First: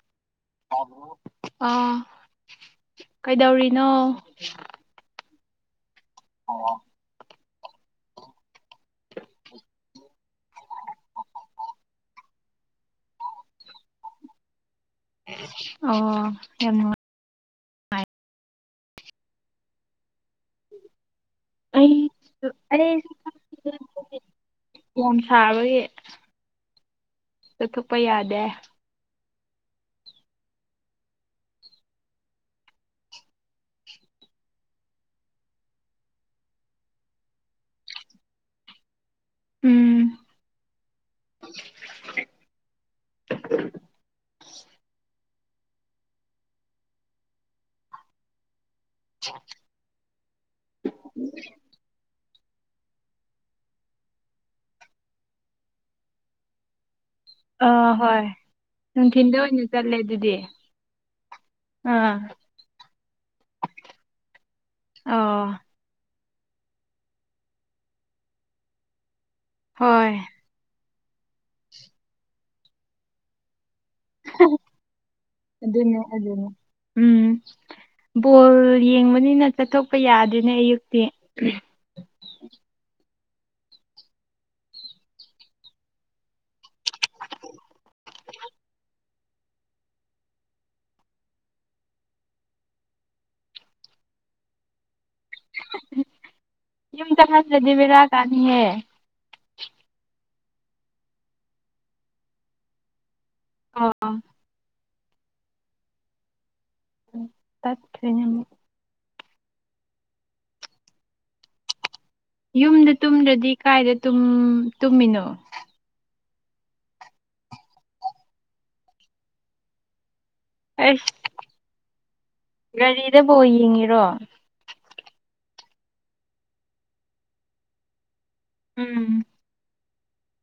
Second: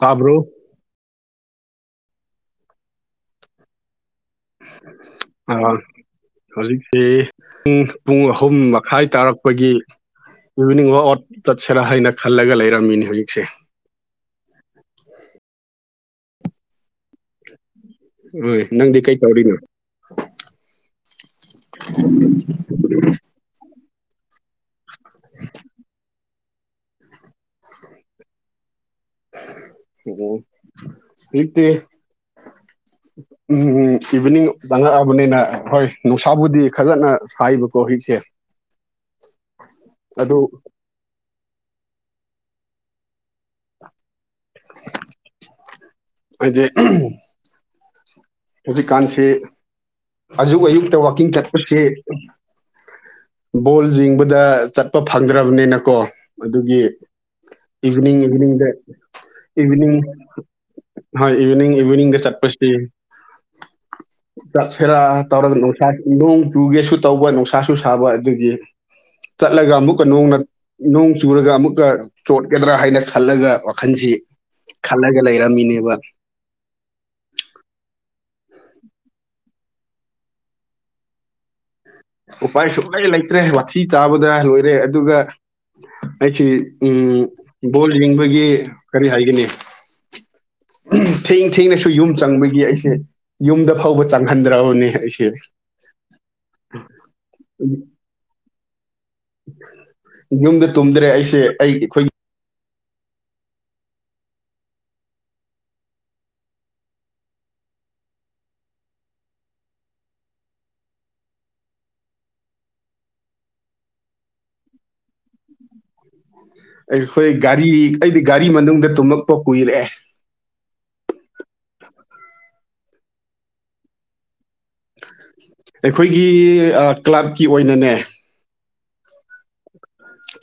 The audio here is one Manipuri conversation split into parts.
ꯇꯥꯕ꯭ꯔꯣ ꯑꯥ ꯀꯩꯗꯧꯔꯤꯅꯣ ꯑ ꯍꯧꯖꯤꯛꯁꯤꯦ ꯄꯨꯡ ꯑꯍꯨꯝ ꯍꯥꯏ ꯇꯥꯔꯛꯄꯒꯤ ꯏꯚꯤꯅꯤꯡ ꯋꯥꯛ ꯑꯠ ꯆꯠꯁꯔꯥ ꯍꯥꯏꯅ ꯈꯜꯂꯒ ꯂꯩꯔꯝꯃꯤꯅꯤ ꯍꯧꯖꯤꯛꯁꯦ ꯑ ꯑꯣ ꯌꯥꯝꯣ ꯍꯣꯏ ꯅꯪꯗꯤ ꯀꯩ ꯇꯧꯔꯤꯅꯣ ꯑꯩ ꯑꯩ [unintelligible] ꯁꯥꯕꯒꯤ ꯆꯠꯊꯣꯛꯄ ꯌꯥꯗꯦ ꯑꯣ ꯏꯠꯇ ꯎꯝ ꯏꯚꯤꯅꯤꯡ ꯆꯪꯉꯛꯑꯕꯅꯤꯅ ꯍꯣꯏ ꯅꯨꯡꯁꯥꯕꯨꯗꯤ ꯈꯖꯅ ꯁꯕꯀꯣ ꯍꯧꯖꯤꯛꯁꯦ [unintelligible] ꯎꯝ ꯑꯗꯨ [unintelligible] ꯍꯥꯏꯦ ꯍꯧꯖꯤꯛꯀꯥꯟꯁꯤ ꯑꯌꯨꯛ ꯑꯌꯨꯛꯇ ꯋꯥꯋꯀꯤꯡ ꯆꯠꯄꯁꯤ ꯕꯣꯜ ꯌꯦꯡꯕꯗ ꯆꯠꯄ ꯐꯪꯗ꯭ꯔꯕꯅꯤꯅꯀꯣ ꯑꯗꯨꯒꯤ ꯑꯥ ꯏꯚꯅꯤꯡ ꯍꯣꯏ ꯏꯚꯅꯤꯡ ꯗ ꯅꯨꯡꯊꯤꯟꯗ ꯑꯣꯏꯅ ꯏꯚꯅꯤꯡ ꯆꯠꯂꯦ ꯑꯗꯨꯗꯤ ꯍꯣꯏ ꯏꯚꯤꯅꯤꯡ ꯏꯚꯤꯅꯤꯡꯗ ꯑꯥ ꯆꯠꯄꯁꯤ ꯑꯣ [unintelligible] ꯅꯣꯡ ꯆꯨꯒꯦꯁꯨ ꯇꯧꯕ ꯅꯨꯡꯁꯥꯁꯨ ꯁꯥꯕ ꯑꯗꯨꯒꯤ ꯆꯠꯂꯒ ꯑꯃꯨꯛꯀ ꯍꯣꯏ ꯅ ꯅꯣꯡ ꯆꯨꯔꯒ ꯑꯃꯨꯛꯀ ꯆꯣꯠꯀꯗ꯭ꯔꯥ ꯍꯥꯏꯅ ꯈꯜꯂꯒ ꯃꯈꯜꯁꯤ ꯈꯜꯂꯒ ꯂꯩꯔꯝꯃꯤꯅꯦꯕ [unintelligible] ꯎꯝ ꯕꯣꯜ ꯌꯦꯡꯕꯅꯤꯅ ꯆꯠꯊꯣꯛꯄ ꯌꯥꯗꯦꯅꯦ ꯑꯌꯨꯛꯇꯤ ꯎꯄꯥꯏ ꯁꯨꯛꯂꯩ ꯂꯩꯇ꯭ꯔꯦ ꯋꯥꯊꯤ ꯇꯥꯕꯗ ꯂꯣꯏꯔꯦ ꯑꯗꯨꯒ ꯑꯩꯁꯤ ꯎꯝ ꯕꯣꯜ ꯌꯦꯡꯕꯒꯤ ꯀꯔꯤ ꯍꯥꯏꯒꯅꯤ ꯊꯦꯡ ꯊꯦꯡꯅꯁꯨ ꯌꯨꯝ ꯆꯪꯕꯒꯤ ꯑꯩꯁꯦ ꯌꯨꯝꯗ ꯐꯥꯎꯕ ꯆꯪꯍꯟꯗ꯭ꯔꯕꯅꯦ ꯑꯩꯁꯦ ꯌꯨꯝꯗꯪꯍꯜꯂꯗꯤ ꯦꯔꯥ ꯀꯥꯅꯤꯍꯦ ꯌꯨꯝꯗ ꯇꯨꯝꯗ꯭ꯔꯦ ꯑꯩꯁꯦ ꯑꯩ ꯑꯩꯈꯣꯏ ꯑꯥ ꯇꯞ ꯌꯥꯝ ꯌꯨꯝꯗ ꯇꯨꯝꯗ꯭ꯔꯗꯤ ꯀꯥꯏꯗ ꯇꯨꯝꯃꯤꯅꯣ ꯑꯩꯈꯣꯏ ꯒꯥꯔꯤ ꯑꯩꯗꯤ ꯒꯥꯔꯤ ꯃꯅꯨꯡꯗ ꯇꯨꯝꯃꯛꯄ ꯀꯨꯏꯔꯑꯦ ꯑꯁ ꯒꯥꯔꯤꯗꯐꯥꯎ ꯌꯦꯡꯉꯤꯔꯣ ꯑꯩꯈꯣꯏꯒꯤ ꯀ꯭ꯂꯕꯀꯤ ꯑꯣꯏꯅꯅꯦ ꯎꯝ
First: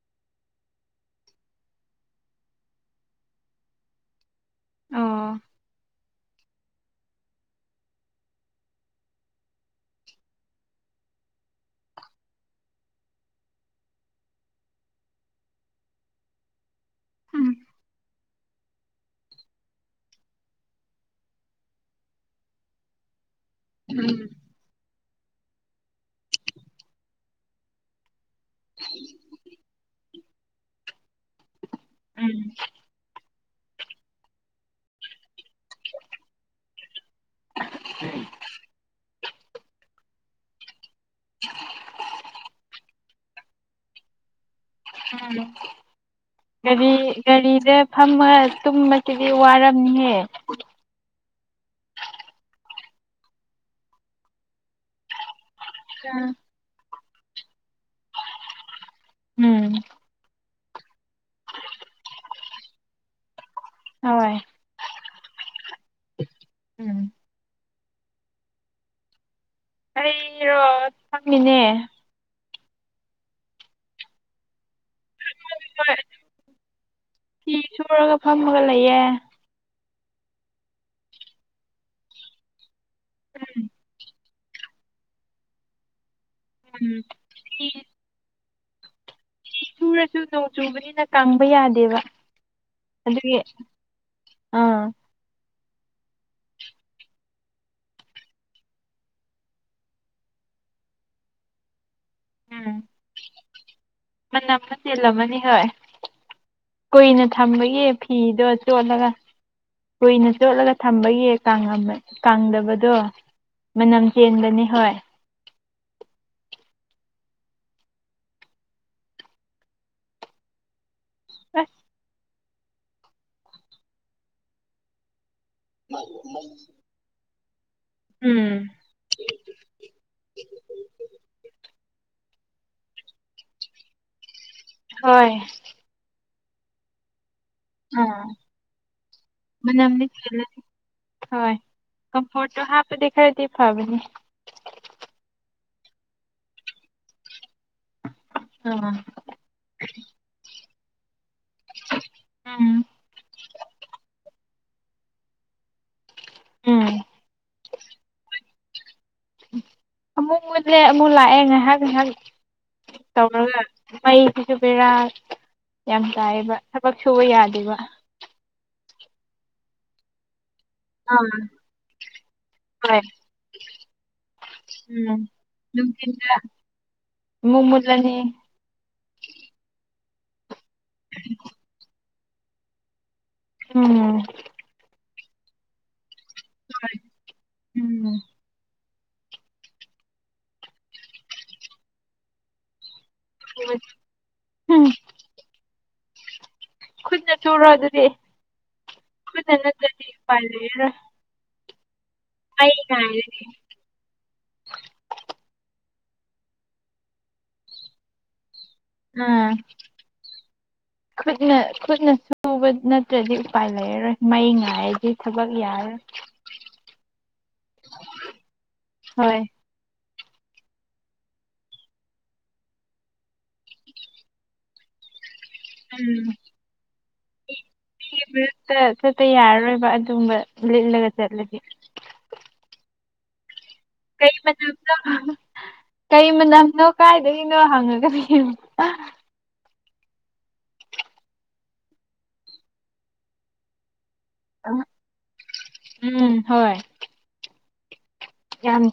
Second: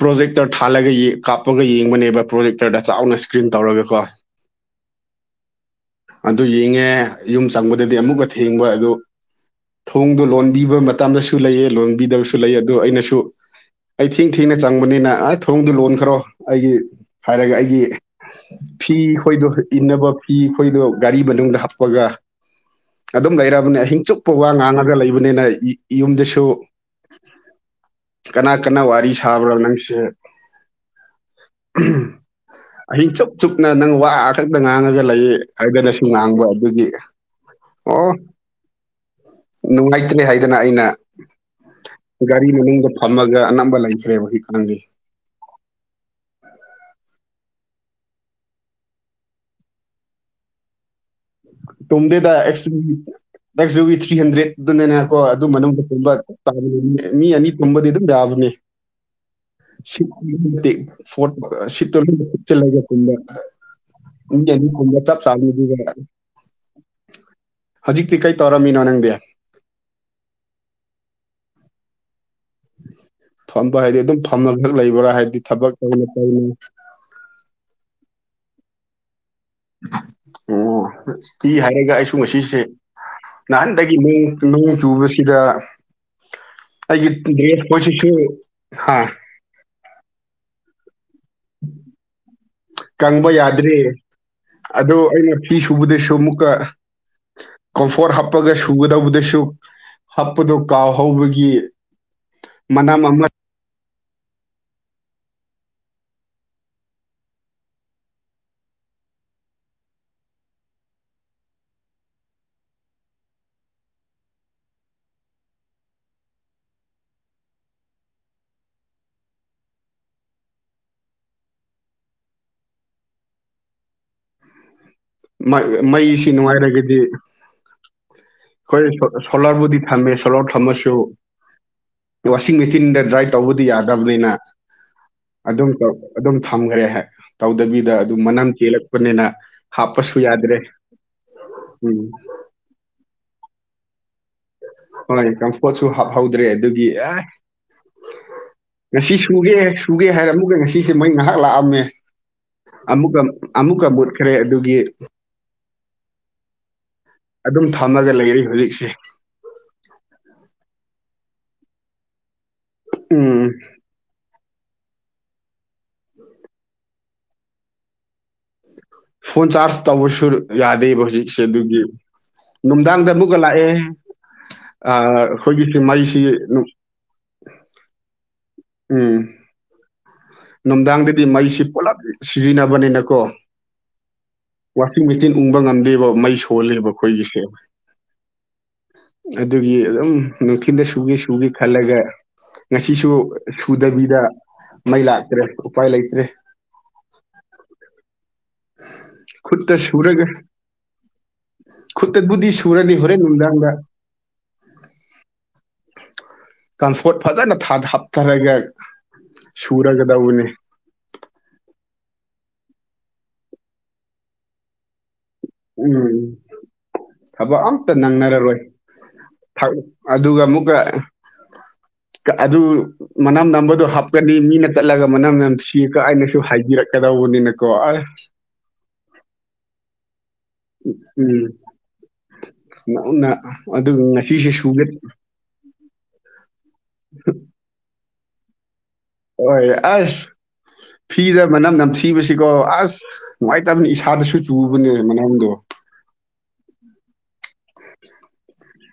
ꯄ꯭ꯔꯣꯖꯦꯛꯇꯔ ꯊꯥꯜꯂꯒ ꯀꯥꯞꯄꯒ ꯌꯦꯡꯕꯅꯦꯕ ꯄ꯭ꯔꯣꯖꯦꯛꯇꯔꯗ ꯆꯥꯎꯅ ꯏꯁꯀ꯭ꯔꯤꯟ ꯇꯧꯔꯒ ꯀꯣ ꯑꯣ ꯑꯗꯨ ꯌꯦꯡꯉꯦ ꯌꯨꯝ ꯆꯪꯕꯗꯗꯤ ꯑꯃꯨꯛꯀ ꯊꯦꯡꯕ ꯑꯗꯨ ꯊꯣꯡꯗꯣ ꯂꯣꯟꯕꯤꯕ ꯃꯇꯝꯗꯁꯨ ꯂꯩꯑ ꯂꯣꯟꯕꯤꯗꯕꯁꯨ ꯂꯩꯌꯦ ꯑꯗꯨ ꯑꯩꯅꯁꯨ ꯑꯩ ꯊꯤꯡ ꯊꯦꯡꯅ ꯆꯪꯕꯅꯤꯅ ꯑ ꯊꯣꯡꯗꯨ ꯂꯣꯟꯈ꯭ꯔꯣ ꯑꯩꯒꯤ ꯎꯝ ꯍꯥꯏꯔꯒ ꯑꯩꯒꯤ ꯐꯤ ꯈꯣꯏꯗꯣ ꯏꯟꯅꯕ ꯐꯤ ꯑꯩꯈꯣꯏꯗꯣ ꯒꯥꯔꯤ ꯃꯅꯨꯡꯗ ꯍꯥꯞꯄꯒ ꯑꯗꯨꯝ ꯂꯩꯔꯕꯅꯦ ꯑꯍꯤꯡ ꯎꯝ ꯆꯨꯞꯄ ꯋꯥ ꯉꯥꯡꯉꯒ ꯂꯩꯕꯅꯤꯅ ꯌꯨꯝꯗꯁꯨ ꯀꯅꯥ ꯀꯅꯥ ꯋꯥꯔꯤ ꯁꯥꯕ꯭ꯔ ꯅꯪꯒꯤꯁꯦ ꯎꯝ ꯑꯍꯤꯡ ꯆꯨꯞ ꯆꯨꯞꯅ ꯅꯪ ꯋꯥꯈꯛꯇ ꯉꯥꯡꯉꯒ ꯂꯩꯌꯦ ꯍꯥꯏꯗꯅꯁꯨ ꯉꯥꯡꯕ ꯑꯗꯨꯒꯤ ꯑꯣ ꯅꯨꯡꯉꯥꯏꯇ꯭ꯡꯔꯦ ꯍꯥꯏꯗꯅ ꯑꯩꯅ ꯒꯥꯔꯤ ꯃꯅꯤꯡꯗ ꯐꯝꯃꯒ ꯑꯅꯝꯕ ꯂꯩꯈ꯭ꯔꯦꯕ [unintelligible] ꯍꯝ ꯒꯥꯔꯤ ꯒꯥꯔꯤꯖꯦ ꯐꯝꯃꯒ ꯇꯨꯝꯕꯁꯤꯗꯤ ꯋꯥꯔꯝꯅꯤꯍꯦ ꯇꯨꯝꯗꯦꯗ ꯑꯩꯁꯨ ꯅꯪꯁꯨ ꯊ꯭ꯔꯤ ꯍꯟꯗ꯭ꯔꯦꯠ ꯑꯗꯨꯅꯅꯦꯀꯣ ꯑꯗꯨ ꯃꯅꯨꯡꯗꯨꯝꯕ ꯃꯤ ꯑꯅꯤ ꯄꯨꯝꯕꯗꯤ ꯑꯗꯨꯝ ꯌꯥꯕꯅꯦ ꯎꯝ ꯁꯤꯠꯀꯤ ꯃꯇꯤꯛ ꯐꯣꯔꯠ ꯁꯤꯠꯇꯣ ꯂꯣꯏ ꯀꯨꯞꯆꯜꯂꯒ ꯇꯨꯝꯕ ꯍꯣꯏ ꯃꯤ‌ ꯑꯅꯤꯀꯨꯝꯕ ꯇꯞ ꯆꯥꯕꯅꯦ ꯑꯗꯨꯒ ꯎꯝ ꯍꯧꯖꯤꯛꯇꯤ ꯀꯩ ꯇꯧꯔꯝꯃꯤꯅꯣ ꯅꯪꯗꯤ ꯑꯩꯔꯣ ꯐꯝꯃꯤꯅꯦ ꯐꯝꯕ ꯍꯥꯏꯗꯤ ꯑꯗꯨꯝ ꯐꯝꯃ ꯈꯛ ꯂꯩꯕ꯭ꯔꯥ ꯍꯥꯏꯕꯗꯤ ꯊꯕꯛ ꯍꯣꯏ ꯇꯧꯅ ꯇꯧꯅ ꯐꯤ ꯁꯨꯔꯒ ꯐꯝꯃꯒ ꯂꯩꯌꯦ ꯑꯣ ꯐꯤ ꯍꯥꯏꯔꯒ ꯑꯩꯁꯨ ꯉꯁꯤꯁꯦ ꯎꯝ ꯅꯍꯥꯟꯗꯒꯤ [unintelligible] ꯅꯣꯡ ꯆꯨꯕꯁꯤꯗ ꯎꯝ ꯑꯩꯒꯤ ꯗ꯭ꯔꯦꯁ ꯈꯣꯏꯁꯤꯁꯨ ꯍꯥ ꯐꯤ ꯁꯨꯔꯖꯨ‌ ꯅꯣꯡ ꯆꯨꯕꯅꯤꯗ ꯀꯪꯕ ꯌꯥꯗꯦꯕ ꯑꯗꯨꯒꯤ ꯑꯥ ꯍꯧꯏ ꯑꯩꯅ ꯐꯤ ꯁꯨꯕꯗꯁꯨ ꯑꯃꯨꯛꯀ ꯀꯝꯐꯣꯔꯠ ꯍꯥꯞꯄꯒ ꯁꯨꯒꯗꯧꯕꯗꯁꯨ ꯍꯥꯞꯄꯗꯣ ꯀꯥꯎꯍꯧꯕꯒꯤ ꯎꯝ ꯃꯅꯝ ꯑꯃ ꯃꯅꯝ ꯈꯔ ꯆꯣꯜꯂꯝꯃꯅꯤ ꯍꯣꯏ ꯀꯨꯏꯅ ꯊꯝꯕꯒꯤ ꯐꯤꯗꯣ ꯆꯣꯠꯂꯒ ꯀꯨꯏꯅ ꯆꯣꯠꯂꯒ ꯊꯝꯕꯒꯤ ꯀꯪꯉꯃ ꯀꯪꯗꯕꯗꯣ ꯃꯅꯝ ꯆꯦꯟꯕꯅꯦ ꯍꯣꯏ [unintelligible] ꯃꯩ ꯃꯩꯁꯤ ꯅꯨꯡꯉꯥꯏꯔꯒꯗꯤ ꯎꯝ ꯈꯣꯏ ꯁꯣꯂꯥꯔꯕꯨꯗꯤ ꯊꯝꯃꯦ ꯁꯣꯂꯔ ꯊꯝꯃꯁꯨ ꯋꯥꯁꯤꯡ ꯃꯦꯆꯤꯟꯗ ꯗ꯭ꯔꯥꯏ ꯇꯧꯕꯗꯤ ꯌꯥꯗꯕꯅꯤꯅ ꯍꯣꯏ ꯑꯗꯨꯝ ꯑꯗꯨꯝ ꯊꯝꯈ꯭ꯔꯦ ꯇꯧꯗꯕꯤꯗ ꯑꯗꯨ ꯑꯥ ꯃꯅꯝ ꯆꯦꯜꯂꯛꯄꯅꯤꯅ ꯃꯅꯝꯗꯤ ꯍꯥꯞꯄꯁꯨ ꯌꯥꯗ꯭ꯔꯦ ꯆꯦꯜꯂꯅꯤ ꯍꯣꯏ ꯎꯝ ꯀꯝꯐꯣꯔꯠꯇꯣ ꯍꯥꯞꯄꯗꯤ ꯈꯔꯗꯤ ꯐꯕꯅꯤ ꯍꯣꯏ ꯀꯝꯐꯣꯠꯁꯨ ꯍꯥꯞꯍꯧꯗ꯭ꯔꯦ ꯑꯗꯨꯒꯤ ꯑꯦ ꯑꯥ ꯉꯁꯤꯁꯨ ꯁꯨꯒꯦ ꯁꯨꯒꯦ ꯍꯥꯏꯔ ꯑꯃꯨꯒ ꯉꯁꯤꯁꯦ ꯃꯩ ꯉꯥꯏꯍꯥꯛ ꯂꯥꯛꯑꯝꯃꯦ ꯎꯝ ꯑꯃꯨꯛꯀ ꯑꯃꯨꯛꯀ ꯃꯨꯠꯈ꯭ꯔꯦ ꯑꯗꯨꯒꯤ ꯎꯝ ꯑꯗꯨꯝ ꯊꯝꯃꯒ ꯂꯩꯔꯦ ꯍꯧꯖꯤꯛꯁꯦ ꯑꯃꯨꯛ ꯃꯨꯠꯂꯦ ꯑꯃꯨꯛ ꯂꯥꯛꯑꯦ ꯉꯥꯏꯍꯥꯛ ꯉꯥꯏꯍꯥꯛ ꯇꯧꯔꯒ ꯎꯝ ꯃꯩꯁꯤꯁꯨ ꯕꯦꯔꯥ ꯌꯥꯝ ꯇꯥꯏꯌꯦꯕ ꯊꯕꯛ ꯁꯨꯕ ꯌꯥꯗꯦꯕ ꯐꯣꯟ ꯆꯥꯔꯖ ꯇꯧꯕꯁꯨ ꯌꯥꯗꯦꯕ ꯍꯧꯖꯤꯛꯁꯦ ꯑꯥ ꯑꯗꯨꯒꯤ ꯍꯣꯏ ꯅꯨꯡꯗꯥꯡꯗ ꯑꯃꯨꯛꯀ ꯂꯥꯛꯑꯦ ꯑ ꯎꯝ ꯑꯩꯈꯣꯏꯒꯤ ꯃꯩꯁꯤ ꯅꯨꯡꯊꯤꯟꯗ ꯑꯃꯨꯛ ꯃꯨꯠꯂꯅꯤ ꯎꯝ ꯅꯨꯡꯗꯥꯡꯗꯗꯤ ꯃꯩꯁꯤ ꯄꯨꯂꯞ ꯁꯤꯖꯤꯟꯅꯕꯅꯤꯅꯀꯣ ꯎꯝ ꯋꯥꯁꯤꯡ ꯃꯦꯆꯤꯟ ꯎꯪꯕ ꯉꯝꯗꯦꯕ ꯃꯩ ꯁꯣꯜꯂꯦꯕ ꯑꯩꯈꯣꯏꯒꯤꯁꯦ ꯎꯝ ꯑꯗꯨꯒꯤ ꯑꯗꯨꯝ ꯅꯨꯡꯊꯤꯜꯗ ꯁꯨꯒꯦ ꯁꯨꯒꯦ ꯈꯜꯂꯒ ꯉꯁꯤꯁꯨ ꯁꯨꯗꯕꯤꯗ ꯎꯝ ꯃꯩ ꯂꯥꯛꯇ꯭ꯔꯦ ꯎꯄꯥꯏ ꯂꯩꯇ꯭ꯔꯦ ꯈꯨꯠꯅ ꯁꯨꯔꯣ ꯑꯗꯨꯗꯤ ꯈꯨꯠꯅ ꯈꯨꯠꯇ ꯅꯠꯇ꯭ꯔꯗꯤ ꯁꯨꯔꯒ ꯎꯄꯥꯏ ꯂꯩꯔꯔꯣꯏ ꯈꯨꯠꯇꯠꯕꯨꯗꯤ ꯃꯩ ꯁꯨꯔꯅꯤ ꯍꯣꯔꯦꯟ ꯉꯥꯏꯔꯗꯤ ꯅꯨꯡꯗꯥꯡꯗ ꯀꯥꯝꯐꯣꯠ ꯐꯖꯅ ꯊꯥꯊ ꯍꯥꯞꯊꯔꯒ ꯎꯝ ꯁꯨꯔꯒꯗꯧꯕꯅꯤ ꯈꯨꯠꯅ ꯈꯨꯠꯅ ꯁꯨꯕ ꯅꯠꯇ꯭ꯔꯗꯤ ꯎꯄꯥꯏ ꯂꯩꯔꯔꯣꯏ ꯃꯩ ꯉꯥꯏꯔꯗꯤ ꯊꯕꯛ ꯌꯥꯔꯔꯣꯏ ꯎꯝ ꯊꯕꯛ ꯑꯝꯇ ꯅꯪꯅꯔꯔꯣꯏ ꯍꯣꯏ [unintelligible] ꯑꯗꯨꯒ ꯑꯃꯨꯛꯀ ꯑꯗꯨ ꯃꯅꯝ ꯅꯝꯕꯗꯨ ꯍꯥꯞꯀꯅꯤ ꯃꯤꯅ ꯇꯠꯂꯒ ꯃꯅꯝ ꯅꯝ ꯁꯤꯒ ꯎꯝ ꯀꯥꯏꯅꯁꯨ ꯍꯥꯏꯕꯤꯔꯛꯀꯗꯧꯕꯅꯤꯅꯀꯣ ꯑ ꯆꯠ ꯆꯠꯄ ꯌꯥꯔꯔꯣꯏꯕ ꯑꯗꯨꯒꯨꯝꯕ ꯂꯤꯠꯂꯒ ꯆꯠꯂꯗꯤ ꯉꯪꯅ ꯑꯗꯨꯒ ꯀꯩ ꯉꯁꯤꯁꯨꯦ ꯁꯨꯒꯦ ꯃꯅꯝꯅꯣ ꯀꯩ ꯃꯅꯝꯅꯣ ꯀꯥꯏꯗꯒꯤꯅꯣ ꯍꯪꯉ [unintelligible] ꯍꯣꯏ ꯑꯁ ꯐꯤꯗ ꯃꯅꯝ ꯅꯝꯊꯤꯕꯁꯤꯀꯣ ꯑꯁ ꯅꯨꯡꯉꯥꯏꯇꯕꯅꯤ ꯏꯁꯥꯗꯁꯨ ꯆꯨꯕꯅꯦ ꯃꯅꯝꯗꯣ ꯎꯝ ꯍꯣꯏ [unintelligible] ꯌꯥꯝ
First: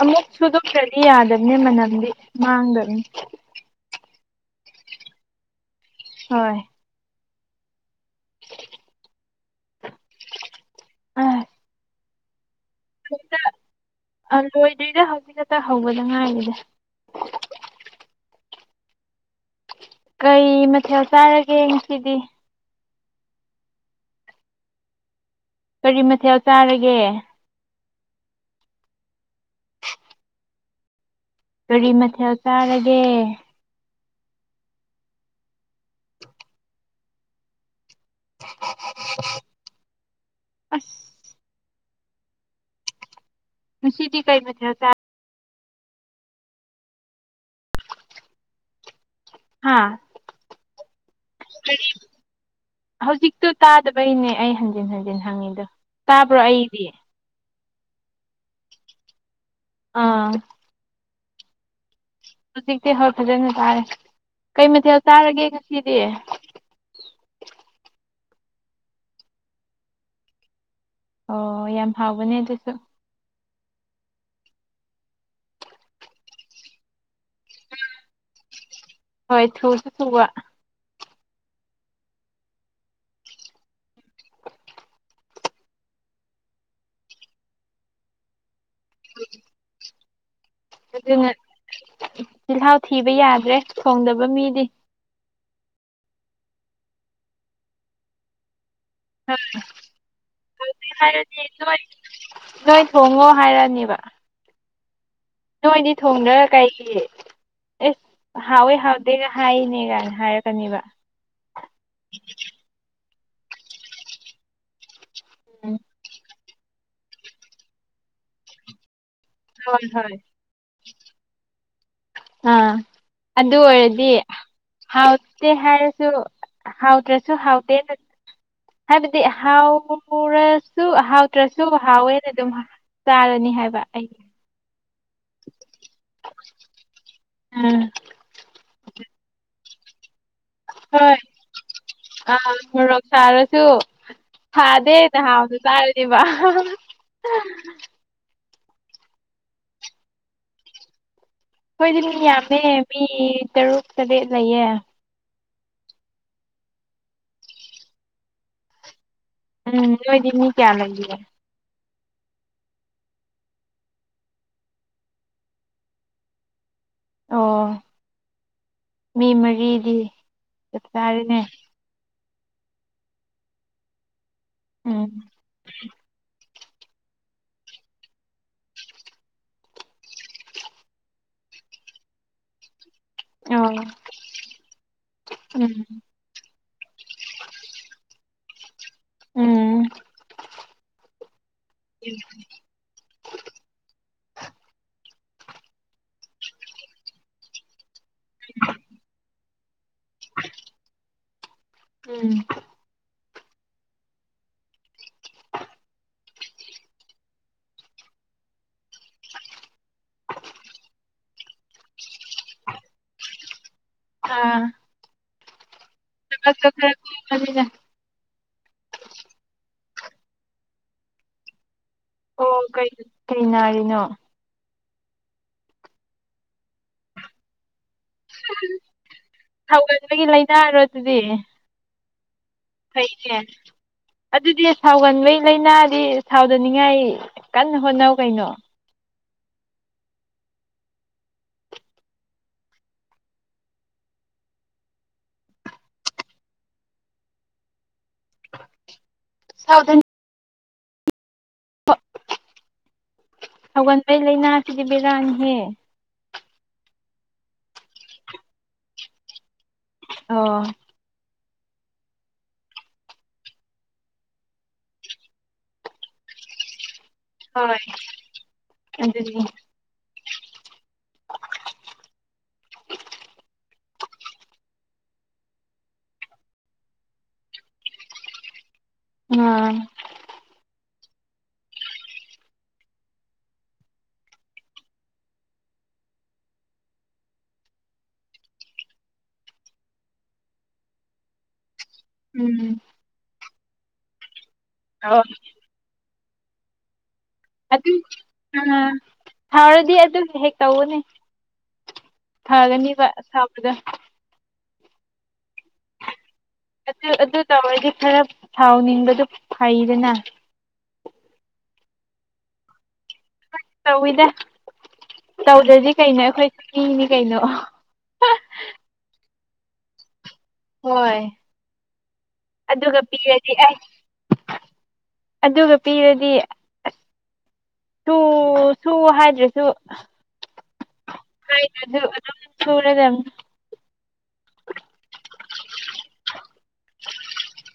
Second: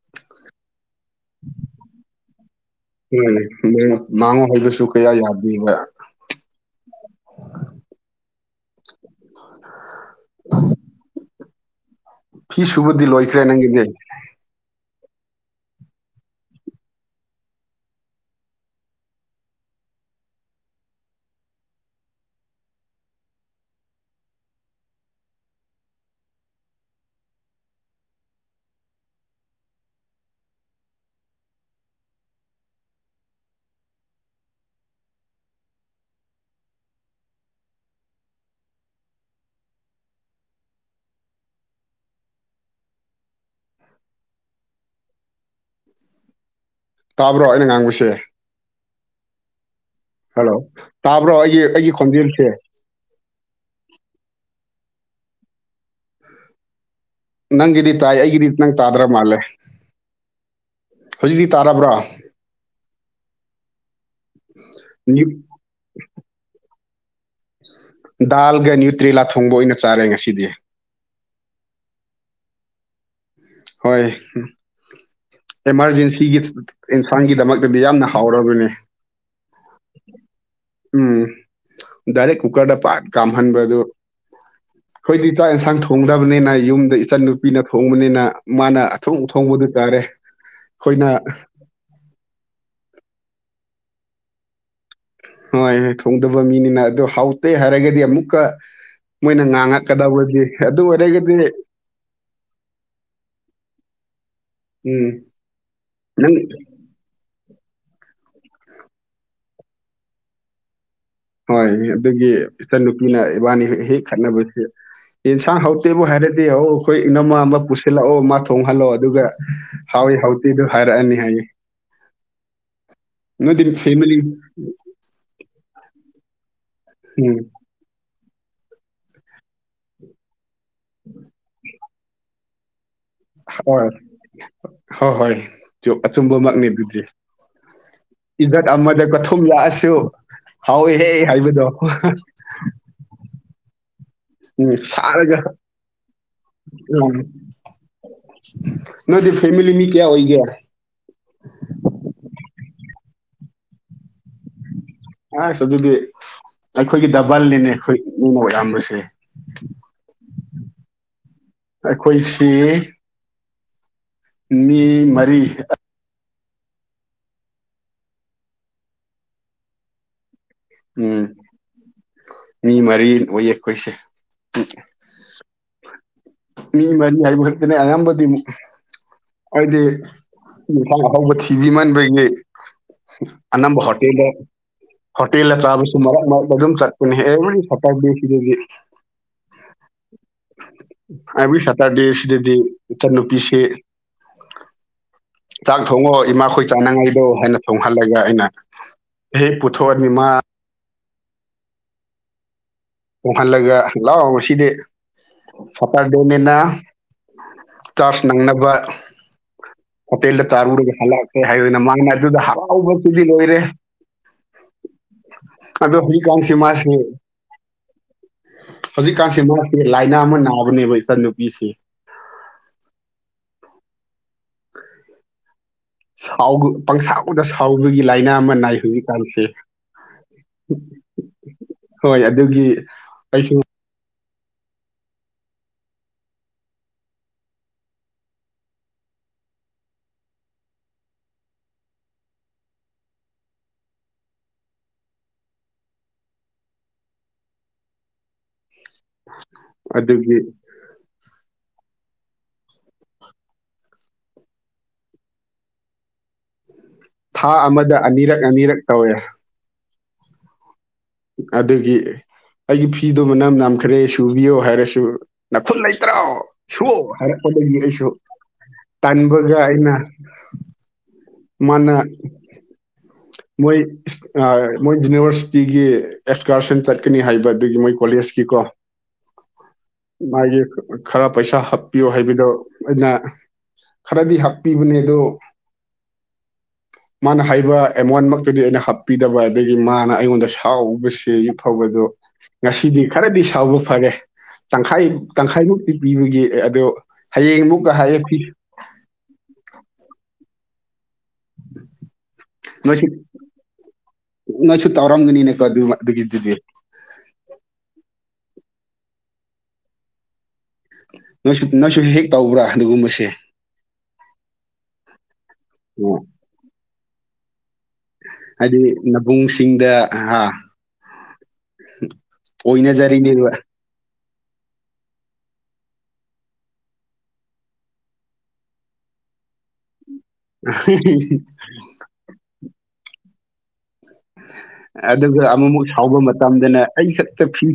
ꯑꯃꯨꯛ ꯁꯨꯗꯣꯛꯇ꯭ꯔꯗꯤ ꯌꯥꯗꯕꯅꯦ ꯃꯅꯝꯗꯤ ꯃꯥꯡꯗꯕꯅꯤ [unintelligible] ꯃꯥꯡꯉꯨ ꯍꯥꯏꯕꯁꯨ ꯀꯌꯥ ꯌꯥꯗꯦꯕ ꯍꯣꯏ [unintelligible] [unintelligible] ꯐꯤ ꯁꯨꯕꯗꯤ ꯂꯣꯏꯈ꯭ꯔꯦ ꯅꯪꯒꯤꯗꯤ ꯑ ꯂꯣꯏꯗꯣꯏꯗ ꯍꯧꯖꯤꯛ ꯈꯛꯇ ꯍꯧꯕꯗ ꯉꯥꯏꯔꯤꯅꯦ ꯀꯩ ꯃꯊꯦꯜ ꯆꯥꯔꯒꯦ ꯁꯤꯗꯤ ꯀꯔꯤ ꯃꯊꯦꯜ ꯆꯥꯔꯒꯦ ꯀꯔꯤ ꯃꯊꯦꯜ ꯆꯥꯔꯒꯦ [unintelligible] ꯑꯁ ꯁꯤꯗꯤ ꯀꯩ ꯃꯦꯦ ꯇꯥꯕ꯭ꯔꯣ ꯑꯩꯅ ꯉꯥꯡꯕꯁꯦ ꯍꯥꯥ ꯍꯜꯂꯣ ꯇꯥꯕ꯭ꯔꯣ ꯑꯩꯒꯤ ꯑꯩꯒꯤ ꯈꯣꯟꯖꯦꯜꯁꯦ ꯍꯧꯖꯤꯛꯇꯣ ꯇꯥꯗꯕꯩꯅꯦ ꯑꯩ ꯍꯟꯖꯤꯟ ꯍꯟꯖꯤꯟ ꯍꯪꯉꯤꯗꯣ ꯇꯥꯕ꯭ꯔꯣ ꯑꯩꯗꯤ ꯅꯪꯒꯤꯗꯤ ꯇꯥꯏ ꯑꯩꯒꯤꯗꯤ ꯅꯪ ꯇꯥꯗ꯭ꯔ ꯃꯥꯜꯂꯦ ꯑꯥ ꯍꯧꯖꯤꯛꯇꯤ ꯇꯥꯔꯕ꯭ꯔꯥ ꯍꯧꯖꯤꯛꯇꯤ ꯍꯣꯏ ꯐꯖꯅ ꯇꯥꯔꯦ ꯀꯩ ꯃꯊꯦꯜ ꯃ꯭ꯌꯨꯠ ꯆꯥꯔꯒꯦ ꯉꯁꯤꯗꯤ ꯗꯥꯜꯒ ꯅ꯭ꯌꯨꯇ꯭ꯔꯔꯤ ꯂꯥꯊꯣꯡꯕ ꯑꯣꯏꯅ ꯆꯥꯔꯦ ꯉꯁꯤꯗꯤ ꯑꯣ ꯌꯥꯝ ꯍꯥꯎꯕꯅꯦ ꯑꯗꯨꯁꯨ ꯍꯣꯏ ꯑꯦꯃꯥꯔꯖꯦꯟꯁꯤꯒꯤ ꯏꯟꯁꯥꯡꯒꯤꯗꯃꯛ ꯑꯗꯨꯗꯤ ꯌꯥꯝꯅ ꯍꯥꯎꯔꯕꯅꯤ ꯍꯣꯏ ꯊꯨꯁꯨ ꯊꯨꯕ ꯎꯝ ꯗꯥꯏꯔꯦꯛ ꯀꯨꯀꯔꯗ ꯄꯠ ꯀꯥꯝꯍꯟꯕꯗꯨ ꯑꯩꯈꯣꯏꯗꯤ ꯆꯥꯛ ꯏꯟꯁꯥꯡ ꯊꯣꯡꯗꯕꯅꯤꯅ ꯌꯨꯝꯗ ꯏꯆꯟ ꯅꯨꯄꯤꯅ ꯊꯣꯡꯕꯅꯤꯅ ꯃꯥꯅ ꯑꯊꯣꯡ ꯑ ꯊꯣꯡꯕꯗꯨ ꯇꯥꯔꯦ ꯑꯗꯨꯅ ꯆꯤꯜꯍꯥꯎ ꯊꯤꯕ ꯌꯥꯗ꯭ꯔꯦ ꯊꯣꯡꯗꯕ ꯃꯤꯗꯤ ꯍꯣꯏꯣꯏ ꯊꯣꯡꯗꯕ ꯃꯤꯅꯤꯅ ꯑꯗꯨꯣ ꯍꯥꯎꯇꯦ ꯍꯥꯏꯔꯒꯗꯤ ꯑꯃꯨꯛꯀ ꯃꯣꯏꯅ ꯍꯣꯏ ꯉꯥꯡꯉꯛꯀꯗꯕꯗꯤ ꯑꯗꯨ ꯑꯣꯏꯔꯒꯗꯤ ꯍꯥꯏꯔꯗꯤ ꯅꯣꯏ ꯅꯣꯏ ꯊꯣꯡꯉꯣ ꯍꯥꯏꯔꯅꯦꯕ ꯎꯝ ꯅꯣꯏꯗꯤ ꯅꯪ ꯊꯣꯡꯗꯔ ꯀꯩꯒꯤ ꯑꯦꯁ ꯍꯥꯎꯋꯦ ꯍꯥꯎꯗꯦꯒ ꯍꯥꯏꯔꯤꯅꯦꯒꯥꯏꯅ ꯍꯥꯏꯔꯛꯀꯅꯦꯕ ꯍꯣꯏ ꯑꯗꯨꯒꯤ ꯏꯆꯟꯅꯨꯄꯤꯅ ꯏꯕꯥꯅꯤ ꯍꯦꯛ ꯍꯦꯛ ꯈꯠꯅꯕꯁꯦ ꯌꯦꯟꯁꯥꯡ ꯎꯝ ꯍꯧꯇꯦꯕꯨ ꯍꯥꯏꯔꯗꯤ ꯍꯧ ꯑꯩꯈꯣꯏ ꯏꯅꯃ ꯑꯃ ꯄꯨꯁꯤꯜꯂꯛꯑꯣ ꯑꯃ ꯊꯣꯡꯍꯜꯂꯛꯑꯣ ꯑꯗꯨꯒ ꯍꯣꯏ ꯍꯥꯎꯏ ꯍꯣꯏ ꯍꯥꯎꯇꯤꯗꯨ ꯍꯥꯏꯔꯛꯑꯅꯤ ꯍꯥꯏꯌꯦ ꯑꯥ ꯑꯗꯨ ꯅꯣꯏꯗꯤ ꯑꯣꯏꯔꯗꯤ ꯐꯦꯃꯤꯂꯤ ꯍꯥꯎꯇꯦ ꯍꯥꯏꯔꯁꯨ ꯍꯥꯎꯗ꯭ꯔꯁꯨ ꯎꯝ ꯍꯥꯎꯇꯦ ꯍꯥꯏꯕꯗꯤ ꯍꯥꯎꯔ ꯁꯨ ꯍꯥꯎꯇ꯭ꯔꯁꯨ ꯍꯥꯎꯋꯦꯅ ꯑꯗꯨꯝ ꯆꯥꯔꯅꯤ ꯍꯥꯏꯕ ꯍꯣꯏ ꯑꯩ ꯍꯣꯏꯍꯣꯏ ꯑꯆꯨꯝꯕꯃꯛꯅꯤ ꯑꯗꯨꯗꯤ ꯎꯝ ꯏꯖꯠ ꯑꯃꯗ ꯀꯊꯨꯝ ꯂꯥꯛꯑꯁꯣ ꯍꯥꯎꯍꯦ ꯍꯣꯏ ꯍꯥꯏꯕꯗꯣ [unintelligible] ꯁꯥꯔꯁꯨ ꯎꯝ ꯊꯥꯗꯦ ꯁꯥꯔꯒ ꯇꯍꯥꯎꯕꯗ ꯆꯥꯔꯗꯤꯕ ꯅꯪꯗꯤ ꯐꯦꯃꯤꯂꯤ ꯃꯤ ꯀꯌꯥ ꯑꯣꯏꯒꯦ ꯑꯩꯈꯣꯏꯗꯤ ꯃꯤ ꯌꯥꯝꯃꯦ ꯃꯤ ꯇꯔꯨꯛ ꯇꯔꯦꯠ ꯂꯩꯌꯦ ꯑꯁ ꯑꯗꯨꯗꯤ ꯑꯩꯈꯣꯏꯒꯤ ꯗꯕꯜꯅꯤꯅꯦ ꯑꯩꯈꯣꯏ ꯃꯤꯅ ꯑꯣꯏꯔꯝꯕꯁꯦ ꯎꯝ ꯅꯣꯏꯗꯤ ꯃꯤ ꯀꯌꯥꯝ ꯂꯩꯒꯒꯦ ꯑꯩꯈꯣꯏꯁꯤ ꯃꯤ ꯃꯔꯤ ꯑꯣ ꯃꯤ ꯃꯔꯤꯗꯤ ꯆꯞ ꯎꯝ ꯆꯥꯔꯦꯅꯦ ꯃꯤ ꯃꯔꯤ ꯑꯣꯏꯌꯦ ꯑꯩꯈꯣꯏꯁꯦ ꯎꯝ ꯃꯤ ꯃꯔꯤ ꯍꯥꯏꯕ ꯈꯛꯇꯅꯦ ꯑꯌꯥꯝꯕꯗꯤꯛ ꯍꯥꯏꯗꯤ ꯅꯨꯡꯁꯥꯡ ꯑꯊꯧꯕ ꯊꯤꯕꯤꯃꯟꯕꯒꯤ ꯑꯣ ꯑꯅꯝꯕ ꯍꯣꯇꯦꯜꯗ ꯍꯣꯇꯦꯜꯗ ꯎꯝ ꯆꯥꯕꯁꯨ ꯃꯔꯛ ꯃꯔꯛꯇ ꯑꯗꯨꯝ ꯆꯠ ꯍꯦꯕ ꯁꯇꯥꯁꯤꯗꯗꯤ ꯎꯝ ꯑ ꯁꯇꯗꯤꯁ ꯑꯗꯨꯗꯤ ꯏꯆꯟꯅꯨꯄꯤꯁꯤ ꯆꯥꯛ ꯊꯣꯡꯉꯣ ꯏꯃꯥꯈꯣꯏ ꯆꯥꯅꯉꯥꯏꯗꯣ ꯍꯥꯏꯅ ꯇꯣꯡꯍꯜꯂꯒ ꯑꯩꯅ ꯍꯦꯛ ꯄꯨꯊꯣꯛꯑꯅꯤꯃ ꯎꯝ ꯇꯣꯡꯍꯜꯂꯒ ꯂꯥꯛꯑꯣ ꯉꯗꯤ ꯁꯥꯇꯔꯗꯣꯅꯤꯅ ꯆꯥꯔꯖ ꯅꯪꯅꯕ ꯍꯣꯄꯦꯜꯗ ꯆꯥꯔꯨꯔꯒ ꯍꯜꯂꯛꯀꯦ ꯍꯥꯏꯅ ꯃꯥꯅ ꯑꯗꯨꯗ ꯍꯔꯥꯎꯕꯕꯁꯤꯗꯤ ꯂꯣꯏꯔꯦ ꯑꯥ ꯑꯗꯣ ꯍꯣꯏ ꯀ ꯀꯃꯤ ꯍꯧꯖꯤꯛꯀꯥꯟꯁꯤ ꯃꯥꯁꯦ ꯂꯥꯏꯅꯥ ꯑꯃ ꯅꯥꯕꯅꯦꯕ ꯏꯆꯟꯅꯨꯄꯤꯁꯦ ꯑꯣ ꯀꯩ ꯀꯩ ꯅꯥꯔꯤꯅꯣ ꯁꯥꯎꯒ ꯄꯪꯁ ꯗ ꯁꯥꯎꯕꯒꯤ ꯂꯥꯏꯅꯥ ꯑꯃ ꯅꯥꯏ ꯍꯧꯖꯤꯛꯀꯥꯟꯁꯦ ꯁꯥꯎꯒꯟꯕꯒꯤ ꯂꯩꯅꯥꯔꯣ ꯍꯣꯏ ꯑꯗꯨꯒꯤ ꯊꯩꯁꯦ ꯑꯩꯁꯨ ꯑꯗꯨꯗꯤ ꯁꯥꯎꯒꯟꯕꯩ ꯂꯥꯏꯅꯥꯗꯤ ꯁꯥꯎꯗꯅꯤꯡꯉꯥꯏ ꯀꯟꯅ ꯍꯣꯠꯅꯧ ꯀꯩꯅꯣ ꯍ ꯑꯗꯨꯗꯒꯤ ꯍ ꯍꯧꯒꯟꯕꯩ ꯂꯥꯏꯅꯥꯁꯤꯗꯤ ꯕꯤꯔꯥꯡꯍꯦ ꯊꯥ ꯑꯃꯗ ꯑꯅꯤꯔꯛ ꯑꯅꯤꯔꯛ ꯇꯧꯋꯦ ꯑꯣ ꯑꯗꯨꯒꯤ ꯑꯩꯒꯤ ꯐꯤꯗꯨꯣ ꯃꯅꯝ ꯅꯝꯈ꯭ꯔꯦ ꯁꯨꯕꯤꯌꯣ ꯍꯥꯏꯔꯁꯨ ꯅꯥꯈꯨꯟ ꯂꯩꯇ꯭ꯔꯣ ꯁꯨꯑꯣ ꯍꯥꯏꯔꯛꯄꯗꯒꯤ ꯍꯣꯏ ꯑꯩꯁꯨ ꯑꯗꯨꯅꯤ ꯇꯟꯥꯟꯕꯒ ꯑꯩꯅ ꯃꯥꯅ ꯃꯣꯏ ꯃꯣꯏ ꯌꯨꯅꯤꯚꯔꯁꯤꯇꯤꯒꯤ ꯑꯦꯛꯁꯀꯥꯔꯁꯟ ꯆꯠꯀꯅꯤ ꯍꯥꯏꯕ ꯑꯗꯨꯒꯤ ꯃꯣꯏ ꯀꯣꯂꯦꯖꯀꯤ ꯀꯣ [inaudible] ꯎꯝ ꯃꯥꯒꯤ ꯈꯔ ꯄꯩꯁꯥ ꯍꯥꯞꯄꯤꯌꯣ ꯍꯥꯏꯕꯗꯣ ꯑꯩꯅ ꯈꯔꯗꯤ ꯍꯥꯞꯄꯤꯕꯅꯦ ꯑꯗꯣ ꯃꯥꯅ ꯍꯥꯏꯕ ꯑꯦꯃꯣꯟꯃꯛꯇꯨꯗꯤ ꯑꯩꯅ ꯍꯥꯞꯄꯤꯗꯕ ꯑꯗꯒꯤ ꯃꯥꯅ ꯑꯩꯉꯣꯟꯗ ꯁꯥꯎꯕꯁꯦ ꯌꯛꯐꯕꯗꯣ ꯎꯝ ꯉꯁꯤꯗꯤ ꯈꯔꯗꯤ ꯁꯥꯎꯕ ꯐꯔꯦ ꯇꯪꯈꯥꯏ ꯑꯣ ꯇꯪꯈꯥꯏꯃꯨꯛꯇꯤ ꯄꯤꯕꯒꯤ ꯑꯗꯨ ꯑꯗꯨ ꯑ ꯊꯥꯎꯔꯗꯤ ꯑꯗꯨ ꯍꯦꯛ ꯇꯧꯒꯅꯦ ꯊꯥꯗꯅꯤ ꯅꯣꯏꯁꯨ ꯁꯄꯗ ꯅꯣꯏꯁꯨ ꯇꯧꯔꯝꯒꯅꯤꯅꯦꯀꯣ ꯑꯗꯨ ꯑꯗꯨꯒꯤꯗꯨꯗꯤ ꯑꯗꯨ ꯑꯗꯨ ꯇꯧꯔꯗꯤ ꯈꯔ ꯁꯥꯎꯅꯤꯡꯕꯗꯨ ꯐꯩꯗꯅ ꯅꯣꯏꯁꯨ ꯅꯣꯏꯁꯨ ꯍꯦꯛ ꯇꯧꯕ꯭ꯔꯥ ꯑꯗꯨꯒꯨꯝꯕꯁꯦ ꯇꯧꯋꯤꯗ ꯇꯧꯗ꯭ꯔꯗꯤ ꯑꯣ ꯀꯩꯅꯣ ꯑꯩꯈꯣꯏ ꯆꯤ ꯃꯤꯅꯤ ꯀꯩꯅꯣ ꯍꯥꯏꯗꯤ ꯅꯕꯨꯡꯁꯤꯡꯗ ꯍꯥ ꯍꯣꯏ ꯑꯗꯨꯒ ꯑꯣꯏꯅꯖꯔꯤꯅꯦꯕ ꯄꯤꯔꯗꯤ ꯑꯩ ꯑꯗꯨꯒ ꯄꯤꯔꯗꯤ ꯁꯨ ꯁꯨ ꯍꯥꯏꯗ꯭ꯔꯁꯨ [inaudible] ꯊꯧꯗꯝ ꯑꯗꯨꯒ ꯑꯃꯨꯃꯨꯛ ꯁꯥꯎꯕ ꯃꯇꯝꯗꯅ ꯑꯩ ꯈꯛꯇ ꯐꯤ